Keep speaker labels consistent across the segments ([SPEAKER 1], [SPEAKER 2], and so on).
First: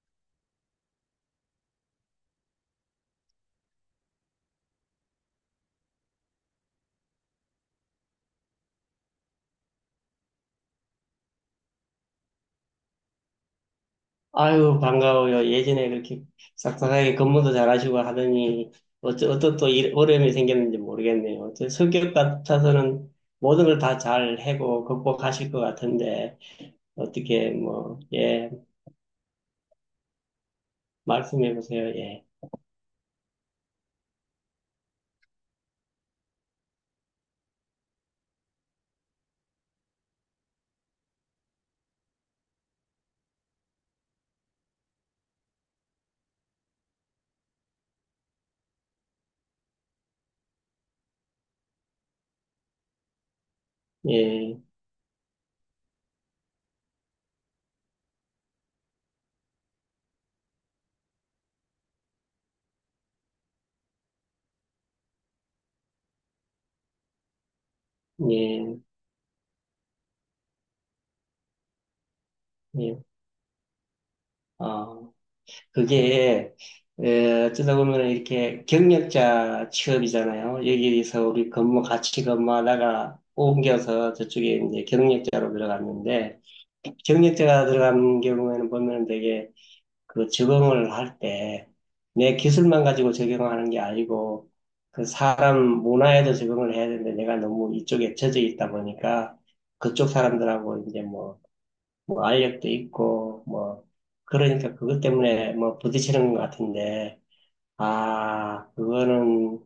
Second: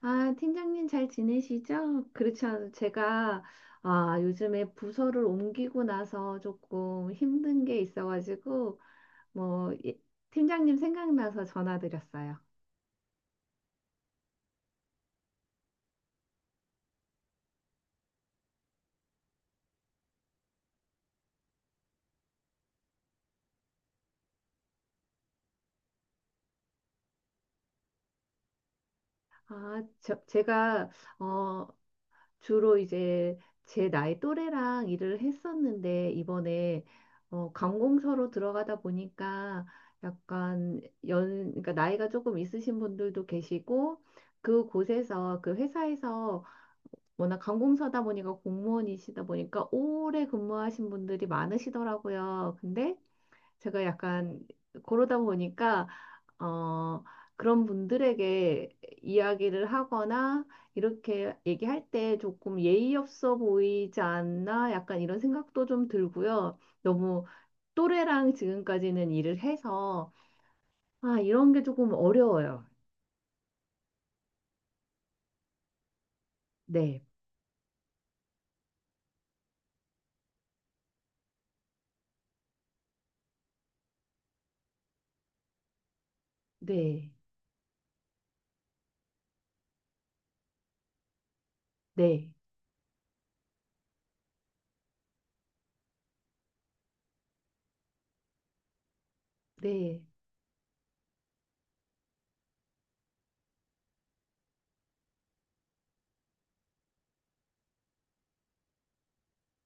[SPEAKER 1] 아, 팀장님 잘 지내시죠? 그렇지 않아도 제가 요즘에 부서를 옮기고 나서 조금 힘든 게 있어가지고 뭐 이- 팀장님 생각나서 전화드렸어요.
[SPEAKER 2] 아유, 반가워요. 예전에 그렇게 싹싹하게 근무도 잘하시고 하더니, 어떤 또 어려움이 생겼는지 모르겠네요. 저 성격 같아서는 모든 걸 다 잘 해고 극복하실 것 같은데, 어떻게, 뭐, 예,
[SPEAKER 1] 제가
[SPEAKER 2] 말씀해
[SPEAKER 1] 어,
[SPEAKER 2] 보세요. 예,
[SPEAKER 1] 주로 이제 제 나이 또래랑 일을 했었는데 이번에 관공서로 들어가다 보니까 약간 그러니까 나이가 조금 있으신 분들도 계시고 그 곳에서 그 회사에서 워낙 관공서다 보니까 공무원이시다 보니까 오래 근무하신 분들이 많으시더라고요. 근데 제가 약간
[SPEAKER 2] 예,
[SPEAKER 1] 그러다 보니까 어 그런 분들에게 이야기를 하거나 이렇게 얘기할 때 조금 예의 없어 보이지 않나 약간 이런 생각도 좀 들고요. 너무 또래랑
[SPEAKER 2] 예,
[SPEAKER 1] 지금까지는 일을 해서 아 이런 게 조금 어려워요.
[SPEAKER 2] 예, 어. 그게
[SPEAKER 1] 네,
[SPEAKER 2] 에, 어쩌다 보면 이렇게 경력자 취업이잖아요. 여기서 우리 근무 같이 근무하다가 옮겨서 저쪽에 이제 경력자로 들어갔는데,
[SPEAKER 1] 네,
[SPEAKER 2] 경력자가 들어간 경우에는 보면 되게 그 적응을 할 때
[SPEAKER 1] 네,
[SPEAKER 2] 내 기술만 가지고 적용하는 게 아니고 그 사람 문화에도 적응을 해야 되는데, 내가 너무 이쪽에 젖어 있다 보니까
[SPEAKER 1] 네.
[SPEAKER 2] 그쪽 사람들하고 이제 뭐 알력도 있고 뭐 그러니까 그것 때문에 뭐 부딪히는 것 같은데, 아 그거는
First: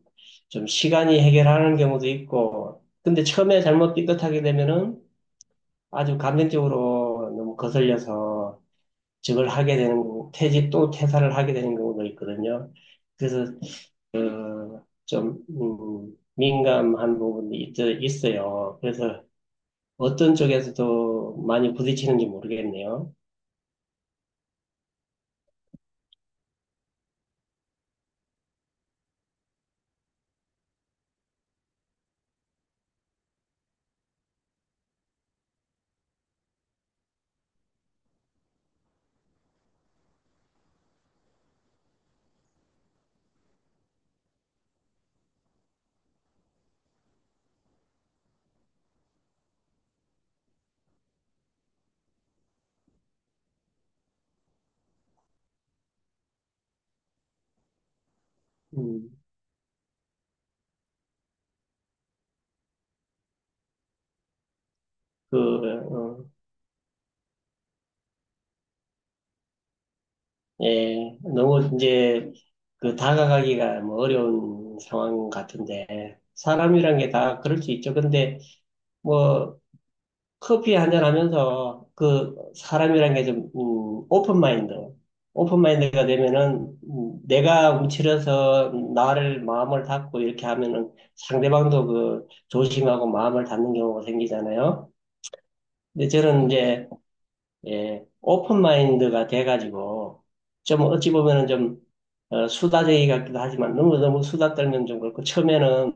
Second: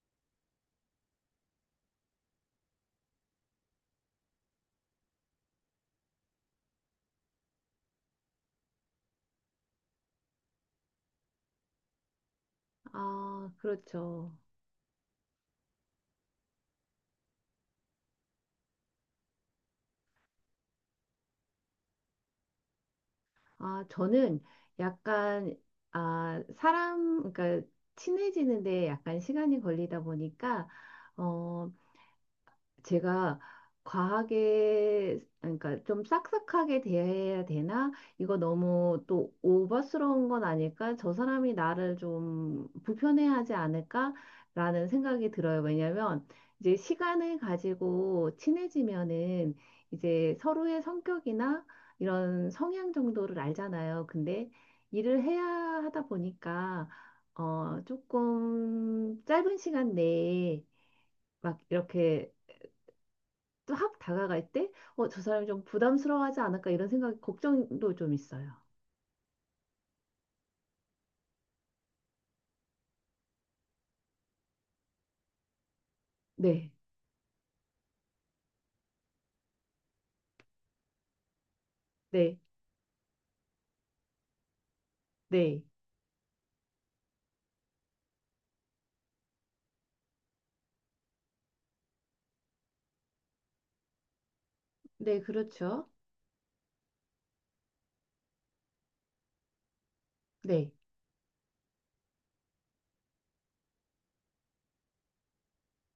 [SPEAKER 2] 좀 시간이 해결하는 경우도 있고, 근데 처음에 잘못 삐끗하게 되면은 아주 감정적으로 너무 거슬려서 저걸 퇴직 또 퇴사를 하게 되는 경우도 있거든요. 그래서
[SPEAKER 1] 아, 그렇죠.
[SPEAKER 2] 어, 좀 민감한 부분이 있어요. 그래서 어떤 쪽에서도 많이 부딪히는지 모르겠네요.
[SPEAKER 1] 아, 저는 약간, 그러니까 친해지는데 약간 시간이 걸리다 보니까, 어, 제가 과하게 그러니까 좀 싹싹하게 대해야 되나? 이거 너무 또 오버스러운 건 아닐까? 저 사람이 나를 좀 불편해하지 않을까라는 생각이 들어요. 왜냐면 이제 시간을 가지고 친해지면은 이제 서로의 성격이나 이런 성향 정도를 알잖아요. 근데 일을 해야 하다 보니까
[SPEAKER 2] 음.
[SPEAKER 1] 조금 짧은 시간 내에 막 이렇게 또 확 다가갈 때, 저
[SPEAKER 2] 그,
[SPEAKER 1] 사람이 좀
[SPEAKER 2] 어,
[SPEAKER 1] 부담스러워하지 않을까 이런 생각, 걱정도 좀 있어요.
[SPEAKER 2] 예, 너무 이제 그 다가가기가 뭐 어려운 상황 같은데,
[SPEAKER 1] 네,
[SPEAKER 2] 사람이란 게 다 그럴 수 있죠. 근데 뭐 커피 한잔 하면서, 그
[SPEAKER 1] 네,
[SPEAKER 2] 사람이란 게 좀, 오픈 마인드, 오픈
[SPEAKER 1] 네,
[SPEAKER 2] 마인드가 되면은, 내가 움츠려서 나를 마음을 닫고 이렇게 하면은 상대방도 그 조심하고 마음을 닫는 경우가 생기잖아요.
[SPEAKER 1] 네, 그렇죠.
[SPEAKER 2] 근데 저는 이제 예, 오픈 마인드가 돼가지고,
[SPEAKER 1] 네,
[SPEAKER 2] 좀 어찌 보면은 좀, 어, 수다쟁이 같기도 하지만, 너무 너무 수다 떨면 좀 그렇고, 처음에는,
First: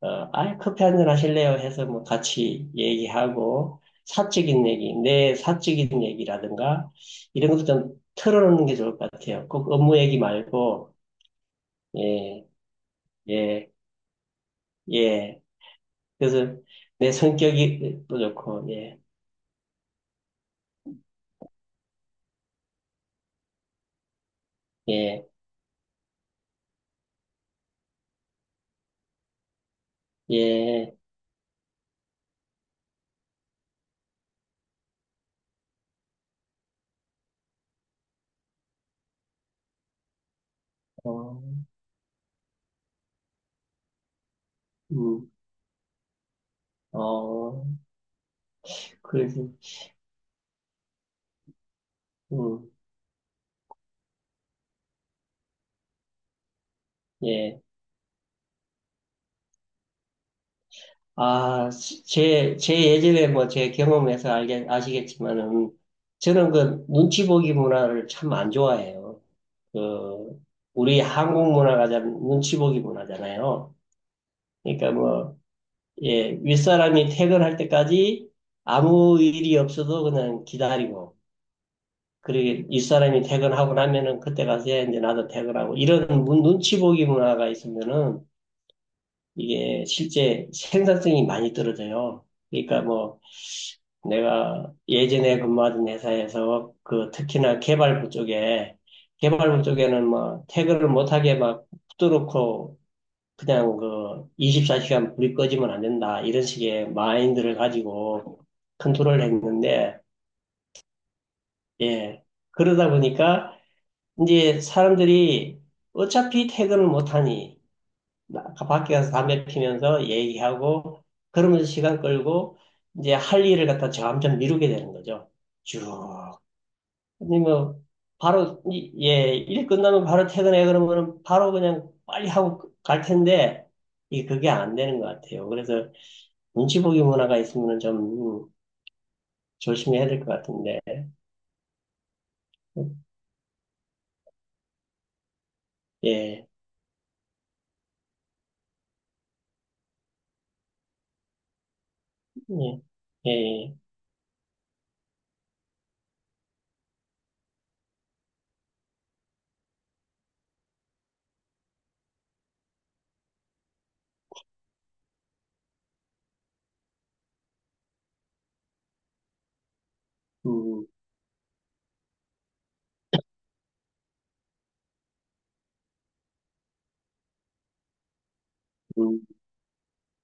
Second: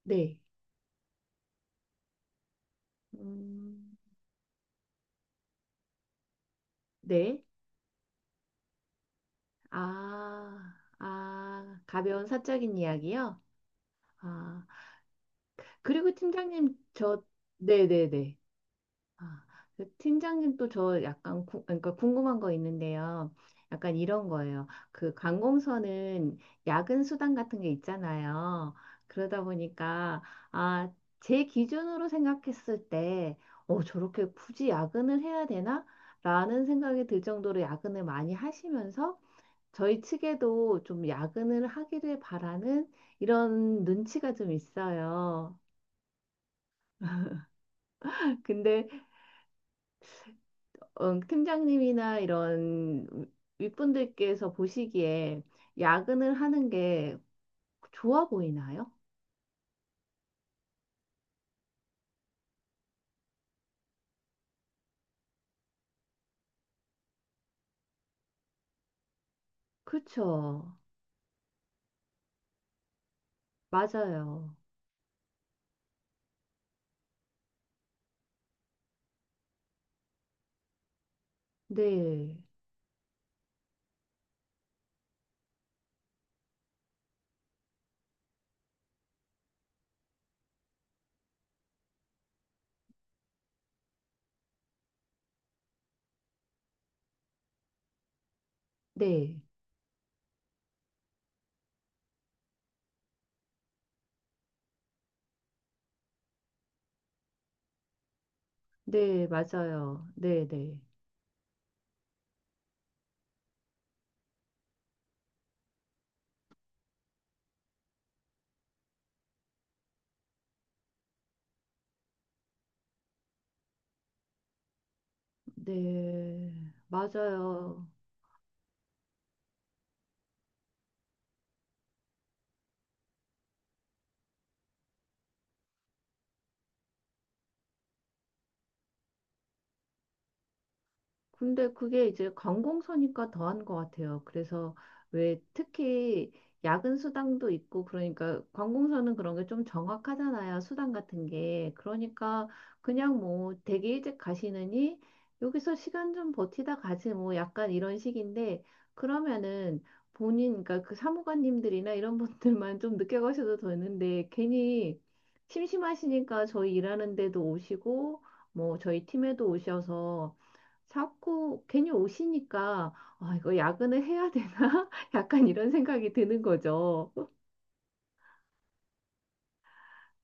[SPEAKER 2] 어,
[SPEAKER 1] 네,
[SPEAKER 2] 아이, 커피 한잔 하실래요? 해서 뭐 같이 얘기하고,
[SPEAKER 1] 음,
[SPEAKER 2] 사적인 얘기, 내 사적인 얘기라든가,
[SPEAKER 1] 네,
[SPEAKER 2] 이런 것도 좀 털어놓는 게 좋을 것 같아요. 꼭 업무 얘기
[SPEAKER 1] 아,
[SPEAKER 2] 말고,
[SPEAKER 1] 아, 가벼운
[SPEAKER 2] 예,
[SPEAKER 1] 사적인 이야기요.
[SPEAKER 2] 예,
[SPEAKER 1] 아,
[SPEAKER 2] 예.
[SPEAKER 1] 그리고
[SPEAKER 2] 그래서
[SPEAKER 1] 팀장님,
[SPEAKER 2] 내
[SPEAKER 1] 저, 네,
[SPEAKER 2] 성격이
[SPEAKER 1] 네,
[SPEAKER 2] 또
[SPEAKER 1] 네.
[SPEAKER 2] 좋고, 예,
[SPEAKER 1] 아, 그 팀장님 또 저 약간 그러니까 궁금한 거 있는데요. 약간 이런 거예요. 그
[SPEAKER 2] 예,
[SPEAKER 1] 관공서는 야근 수당 같은 게 있잖아요. 그러다 보니까 아,
[SPEAKER 2] 예,
[SPEAKER 1] 제 기준으로 생각했을 때 저렇게 굳이 야근을 해야 되나? 라는 생각이 들 정도로 야근을 많이 하시면서 저희 측에도 좀
[SPEAKER 2] 어,
[SPEAKER 1] 야근을 하기를 바라는 이런 눈치가 좀
[SPEAKER 2] 음,
[SPEAKER 1] 있어요.
[SPEAKER 2] 어.
[SPEAKER 1] 근데
[SPEAKER 2] 그래서
[SPEAKER 1] 팀장님이나
[SPEAKER 2] 음,
[SPEAKER 1] 이런 윗분들께서 보시기에 야근을 하는 게
[SPEAKER 2] 예.
[SPEAKER 1] 좋아 보이나요?
[SPEAKER 2] 아, 제 예전에 뭐 제 경험에서 알게, 아시겠지만은, 저는 그 눈치 보기 문화를 참 안 좋아해요. 그,
[SPEAKER 1] 그렇죠.
[SPEAKER 2] 우리 한국 문화가 참 눈치 보기 문화잖아요.
[SPEAKER 1] 맞아요.
[SPEAKER 2] 그러니까 뭐, 예, 윗사람이 퇴근할 때까지 아무 일이 없어도 그냥 기다리고,
[SPEAKER 1] 네.
[SPEAKER 2] 그리고 윗사람이 퇴근하고 나면은 그때 가서 이제 나도 퇴근하고, 이런 눈치 보기 문화가 있으면은, 이게 실제 생산성이 많이 떨어져요. 그러니까 뭐 내가 예전에 근무하던 회사에서 그 특히나 개발부 쪽에,
[SPEAKER 1] 네.
[SPEAKER 2] 개발부 쪽에는 뭐 태그를 못하게 막 붙들어놓고, 그냥 그 24시간 불이 꺼지면 안 된다 이런 식의 마인드를 가지고 컨트롤을
[SPEAKER 1] 네,
[SPEAKER 2] 했는데,
[SPEAKER 1] 맞아요. 네, 네.
[SPEAKER 2] 예, 그러다 보니까 이제 사람들이 어차피 퇴근을 못하니, 밖에 가서 담배 피면서 얘기하고 그러면서 시간 끌고, 이제 할 일을 갖다 점점 미루게 되는 거죠. 쭉.
[SPEAKER 1] 네,
[SPEAKER 2] 근데 뭐
[SPEAKER 1] 맞아요.
[SPEAKER 2] 바로 예, 일 끝나면 바로 퇴근해 그러면은 바로 그냥 빨리 하고 갈 텐데, 이게 그게 안 되는 것 같아요. 그래서 눈치 보기 문화가 있으면 좀 음, 조심해야 될 것 같은데. 예.
[SPEAKER 1] 근데 그게 이제 관공서니까 더한 것 같아요. 그래서 왜 특히
[SPEAKER 2] 예.
[SPEAKER 1] 야근 수당도 있고 그러니까 관공서는 그런 게 좀 정확하잖아요. 수당 같은 게. 그러니까 그냥
[SPEAKER 2] 예.
[SPEAKER 1] 뭐
[SPEAKER 2] 예.
[SPEAKER 1] 되게 일찍 가시느니 여기서 시간 좀 버티다 가지 뭐 약간 이런 식인데 그러면은 본인 그러니까 그 사무관님들이나 이런 분들만 좀 늦게 가셔도 되는데 괜히 심심하시니까 저희 일하는데도 오시고 뭐 저희 팀에도 오셔서
[SPEAKER 2] 음.
[SPEAKER 1] 자꾸 괜히 오시니까 아, 이거 야근을 해야 되나? 약간 이런 생각이 드는 거죠.
[SPEAKER 2] 음.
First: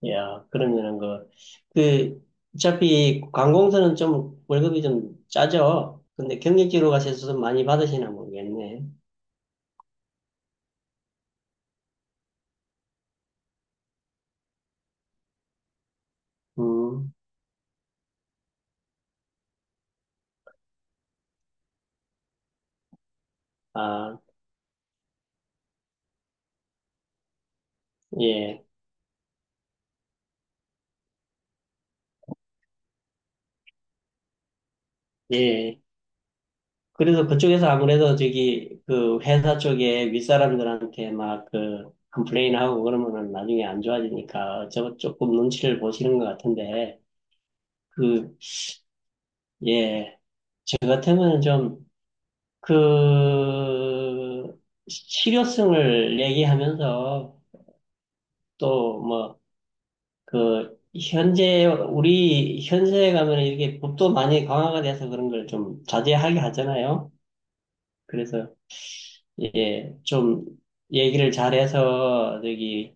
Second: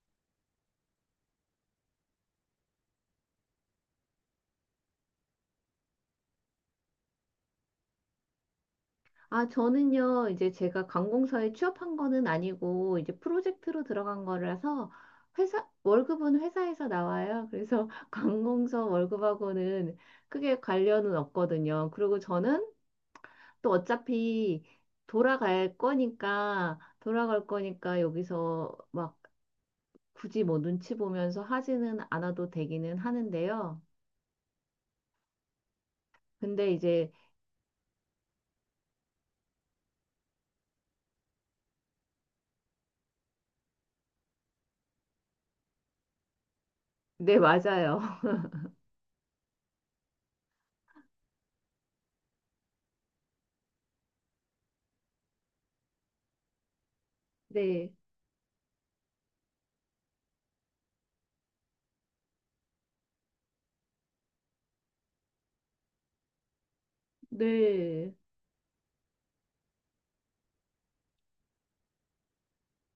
[SPEAKER 2] 야, 그러면은 그 그, 어차피 관공서는 좀 월급이 좀 짜죠. 근데 경력직으로 가셔서 좀 많이 받으시나 모르겠네.
[SPEAKER 1] 아, 저는요, 이제 제가 관공서에 취업한 거는 아니고 이제 프로젝트로 들어간 거라서 회사 월급은 회사에서
[SPEAKER 2] 음,
[SPEAKER 1] 나와요. 그래서 관공서 월급하고는 크게 관련은 없거든요. 그리고 저는 또
[SPEAKER 2] 아,
[SPEAKER 1] 어차피 돌아갈 거니까
[SPEAKER 2] 예,
[SPEAKER 1] 여기서 막 굳이 뭐 눈치 보면서 하지는 않아도 되기는 하는데요.
[SPEAKER 2] 예.
[SPEAKER 1] 근데 이제
[SPEAKER 2] 그래서 그쪽에서 아무래도 저기 그 회사 쪽에 윗사람들한테 막 그 컴플레인하고 그러면은 나중에 안 좋아지니까 저 조금 눈치를 보시는 것 같은데,
[SPEAKER 1] 네, 맞아요.
[SPEAKER 2] 그, 예. 저 같으면 좀 그, 실효성을 얘기하면서
[SPEAKER 1] 네.
[SPEAKER 2] 또 뭐 그 현재 우리 현세에 가면 이렇게 법도 많이 강화가 돼서 그런 걸 좀 자제하게 하잖아요.
[SPEAKER 1] 네.
[SPEAKER 2] 그래서 예, 좀 얘기를 잘해서 저기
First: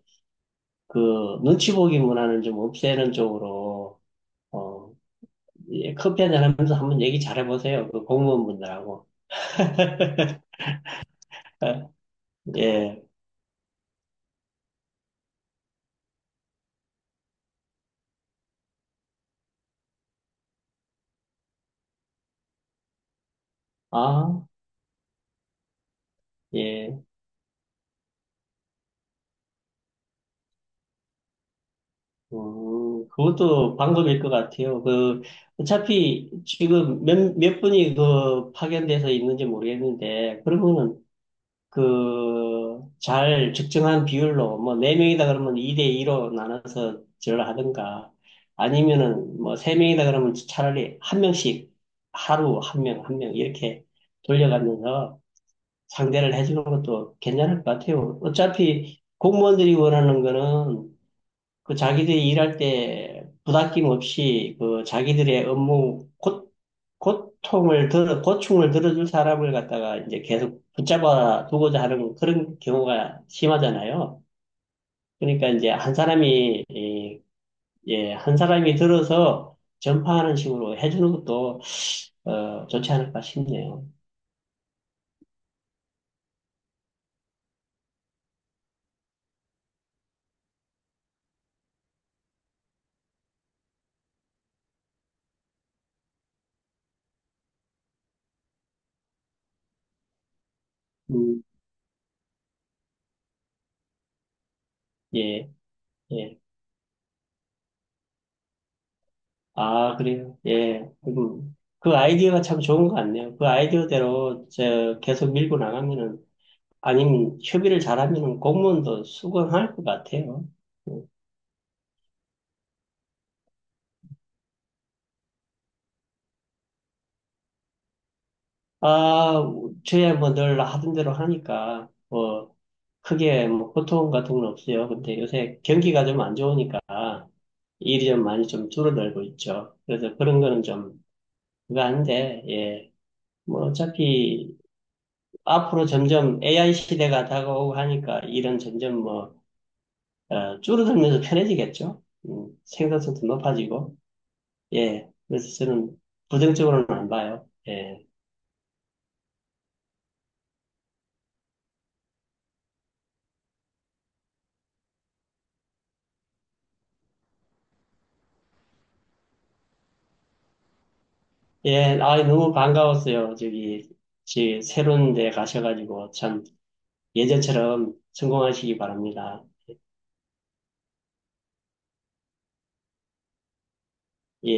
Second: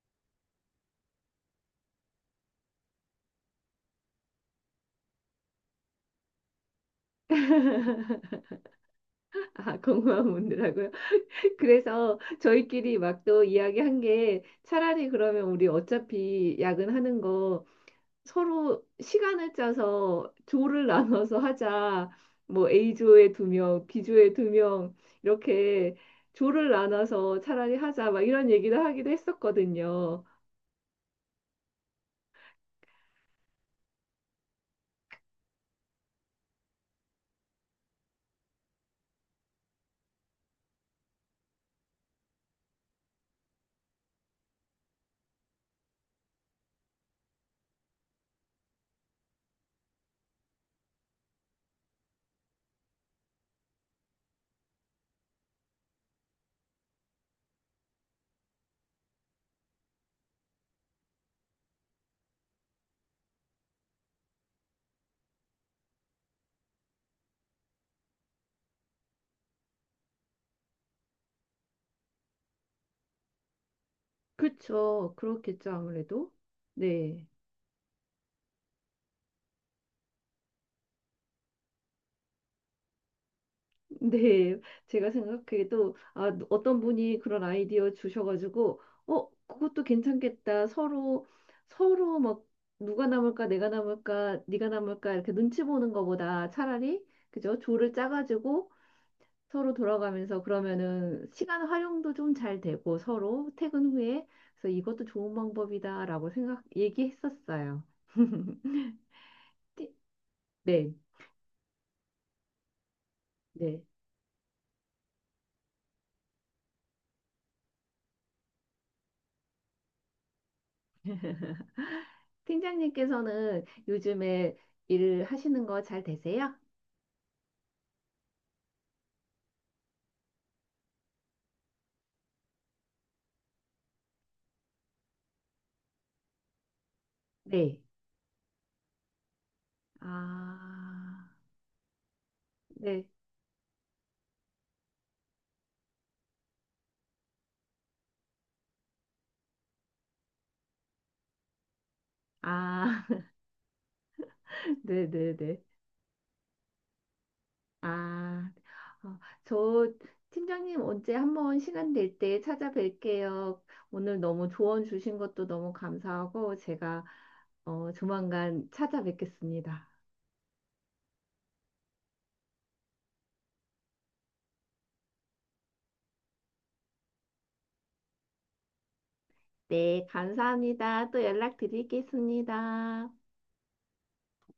[SPEAKER 2] 그 눈치 보기 문화는 좀 없애는 쪽으로, 어, 예, 커피 한잔 하면서 한번 얘기 잘해보세요. 그 공무원분들하고.
[SPEAKER 1] 아, 공허한 분들하고요. 그래서 저희끼리
[SPEAKER 2] 예.
[SPEAKER 1] 막 또 이야기한 게 차라리 그러면 우리 어차피 야근하는 거 서로 시간을 짜서 조를 나눠서 하자. 뭐 A조에 두 명, B조에 두
[SPEAKER 2] 아,
[SPEAKER 1] 명, 이렇게 조를
[SPEAKER 2] 예.
[SPEAKER 1] 나눠서 차라리 하자. 막 이런 얘기를 하기도 했었거든요.
[SPEAKER 2] 그것도 방법일 것 같아요. 그, 어차피 지금 몇 분이 그 파견돼서 있는지 모르겠는데, 그러면은 그, 잘 적정한 비율로, 뭐, 네명이다 그러면 2대2로 나눠서 전화하든가, 아니면은 뭐, 세명이다 그러면 차라리 한 명씩 하루 한 명, 한 명 이렇게 돌려가면서 상대를 해주는 것도 괜찮을 것 같아요. 어차피 공무원들이 원하는 거는 그 자기들이 일할 때 부닥김 없이 그 자기들의 업무 고충을 들어줄 사람을 갖다가 이제 계속 붙잡아 두고자 하는 그런 경우가 심하잖아요.
[SPEAKER 1] 그쵸.
[SPEAKER 2] 그러니까
[SPEAKER 1] 그렇겠죠.
[SPEAKER 2] 이제
[SPEAKER 1] 아무래도. 네.
[SPEAKER 2] 예, 한 사람이 들어서 전파하는 식으로 해주는 것도, 어, 좋지 않을까 싶네요.
[SPEAKER 1] 네, 제가 생각해도 아, 어떤 분이 그런 아이디어 주셔가지고 그것도 괜찮겠다 서로 막 누가 남을까 내가 남을까 네가 남을까 이렇게 눈치 보는 것보다 차라리 그죠 조를 짜가지고 서로 돌아가면서 그러면은
[SPEAKER 2] 음,
[SPEAKER 1] 시간 활용도 좀 잘 되고 서로 퇴근 후에 그래서 이것도 좋은
[SPEAKER 2] 예,
[SPEAKER 1] 방법이다라고
[SPEAKER 2] 예.
[SPEAKER 1] 생각 얘기했었어요.
[SPEAKER 2] 아, 그래요. 예.
[SPEAKER 1] 네,
[SPEAKER 2] 음. 그 아이디어가 참 좋은 것 같네요. 그
[SPEAKER 1] 네.
[SPEAKER 2] 아이디어대로 저 계속 밀고 나가면은, 아니면 협의를 잘하면 공무원도 수긍할 것 같아요.
[SPEAKER 1] 팀장님께서는 요즘에 일 하시는 거 잘 되세요?
[SPEAKER 2] 아, 저야 뭐 늘 하던 대로 하니까, 뭐, 크게 뭐 고통 같은 건 없어요. 근데 요새 경기가 좀 안 좋으니까
[SPEAKER 1] 네.
[SPEAKER 2] 일이 좀 많이 좀 줄어들고 있죠.
[SPEAKER 1] 아,
[SPEAKER 2] 그래서 그런 거는 좀 그거 닌데 예.
[SPEAKER 1] 네.
[SPEAKER 2] 뭐 어차피 앞으로 점점 AI 시대가 다가오고 하니까 일은 점점 뭐, 어, 줄어들면서 편해지겠죠.
[SPEAKER 1] 아,
[SPEAKER 2] 생산성도 높아지고. 예. 그래서
[SPEAKER 1] 네네네.
[SPEAKER 2] 저는 부정적으로는 안 봐요. 예.
[SPEAKER 1] 아, 어, 저 팀장님 언제 한번 시간 될 때 찾아뵐게요. 오늘 너무 조언 주신 것도 너무 감사하고 제가 조만간 찾아뵙겠습니다.
[SPEAKER 2] 예. 아, 너무 반가웠어요. 저기, 지 새로운 데 가셔가지고 참 예전처럼 성공하시기 바랍니다.
[SPEAKER 1] 네, 감사합니다. 또 연락드리겠습니다.
[SPEAKER 2] 예.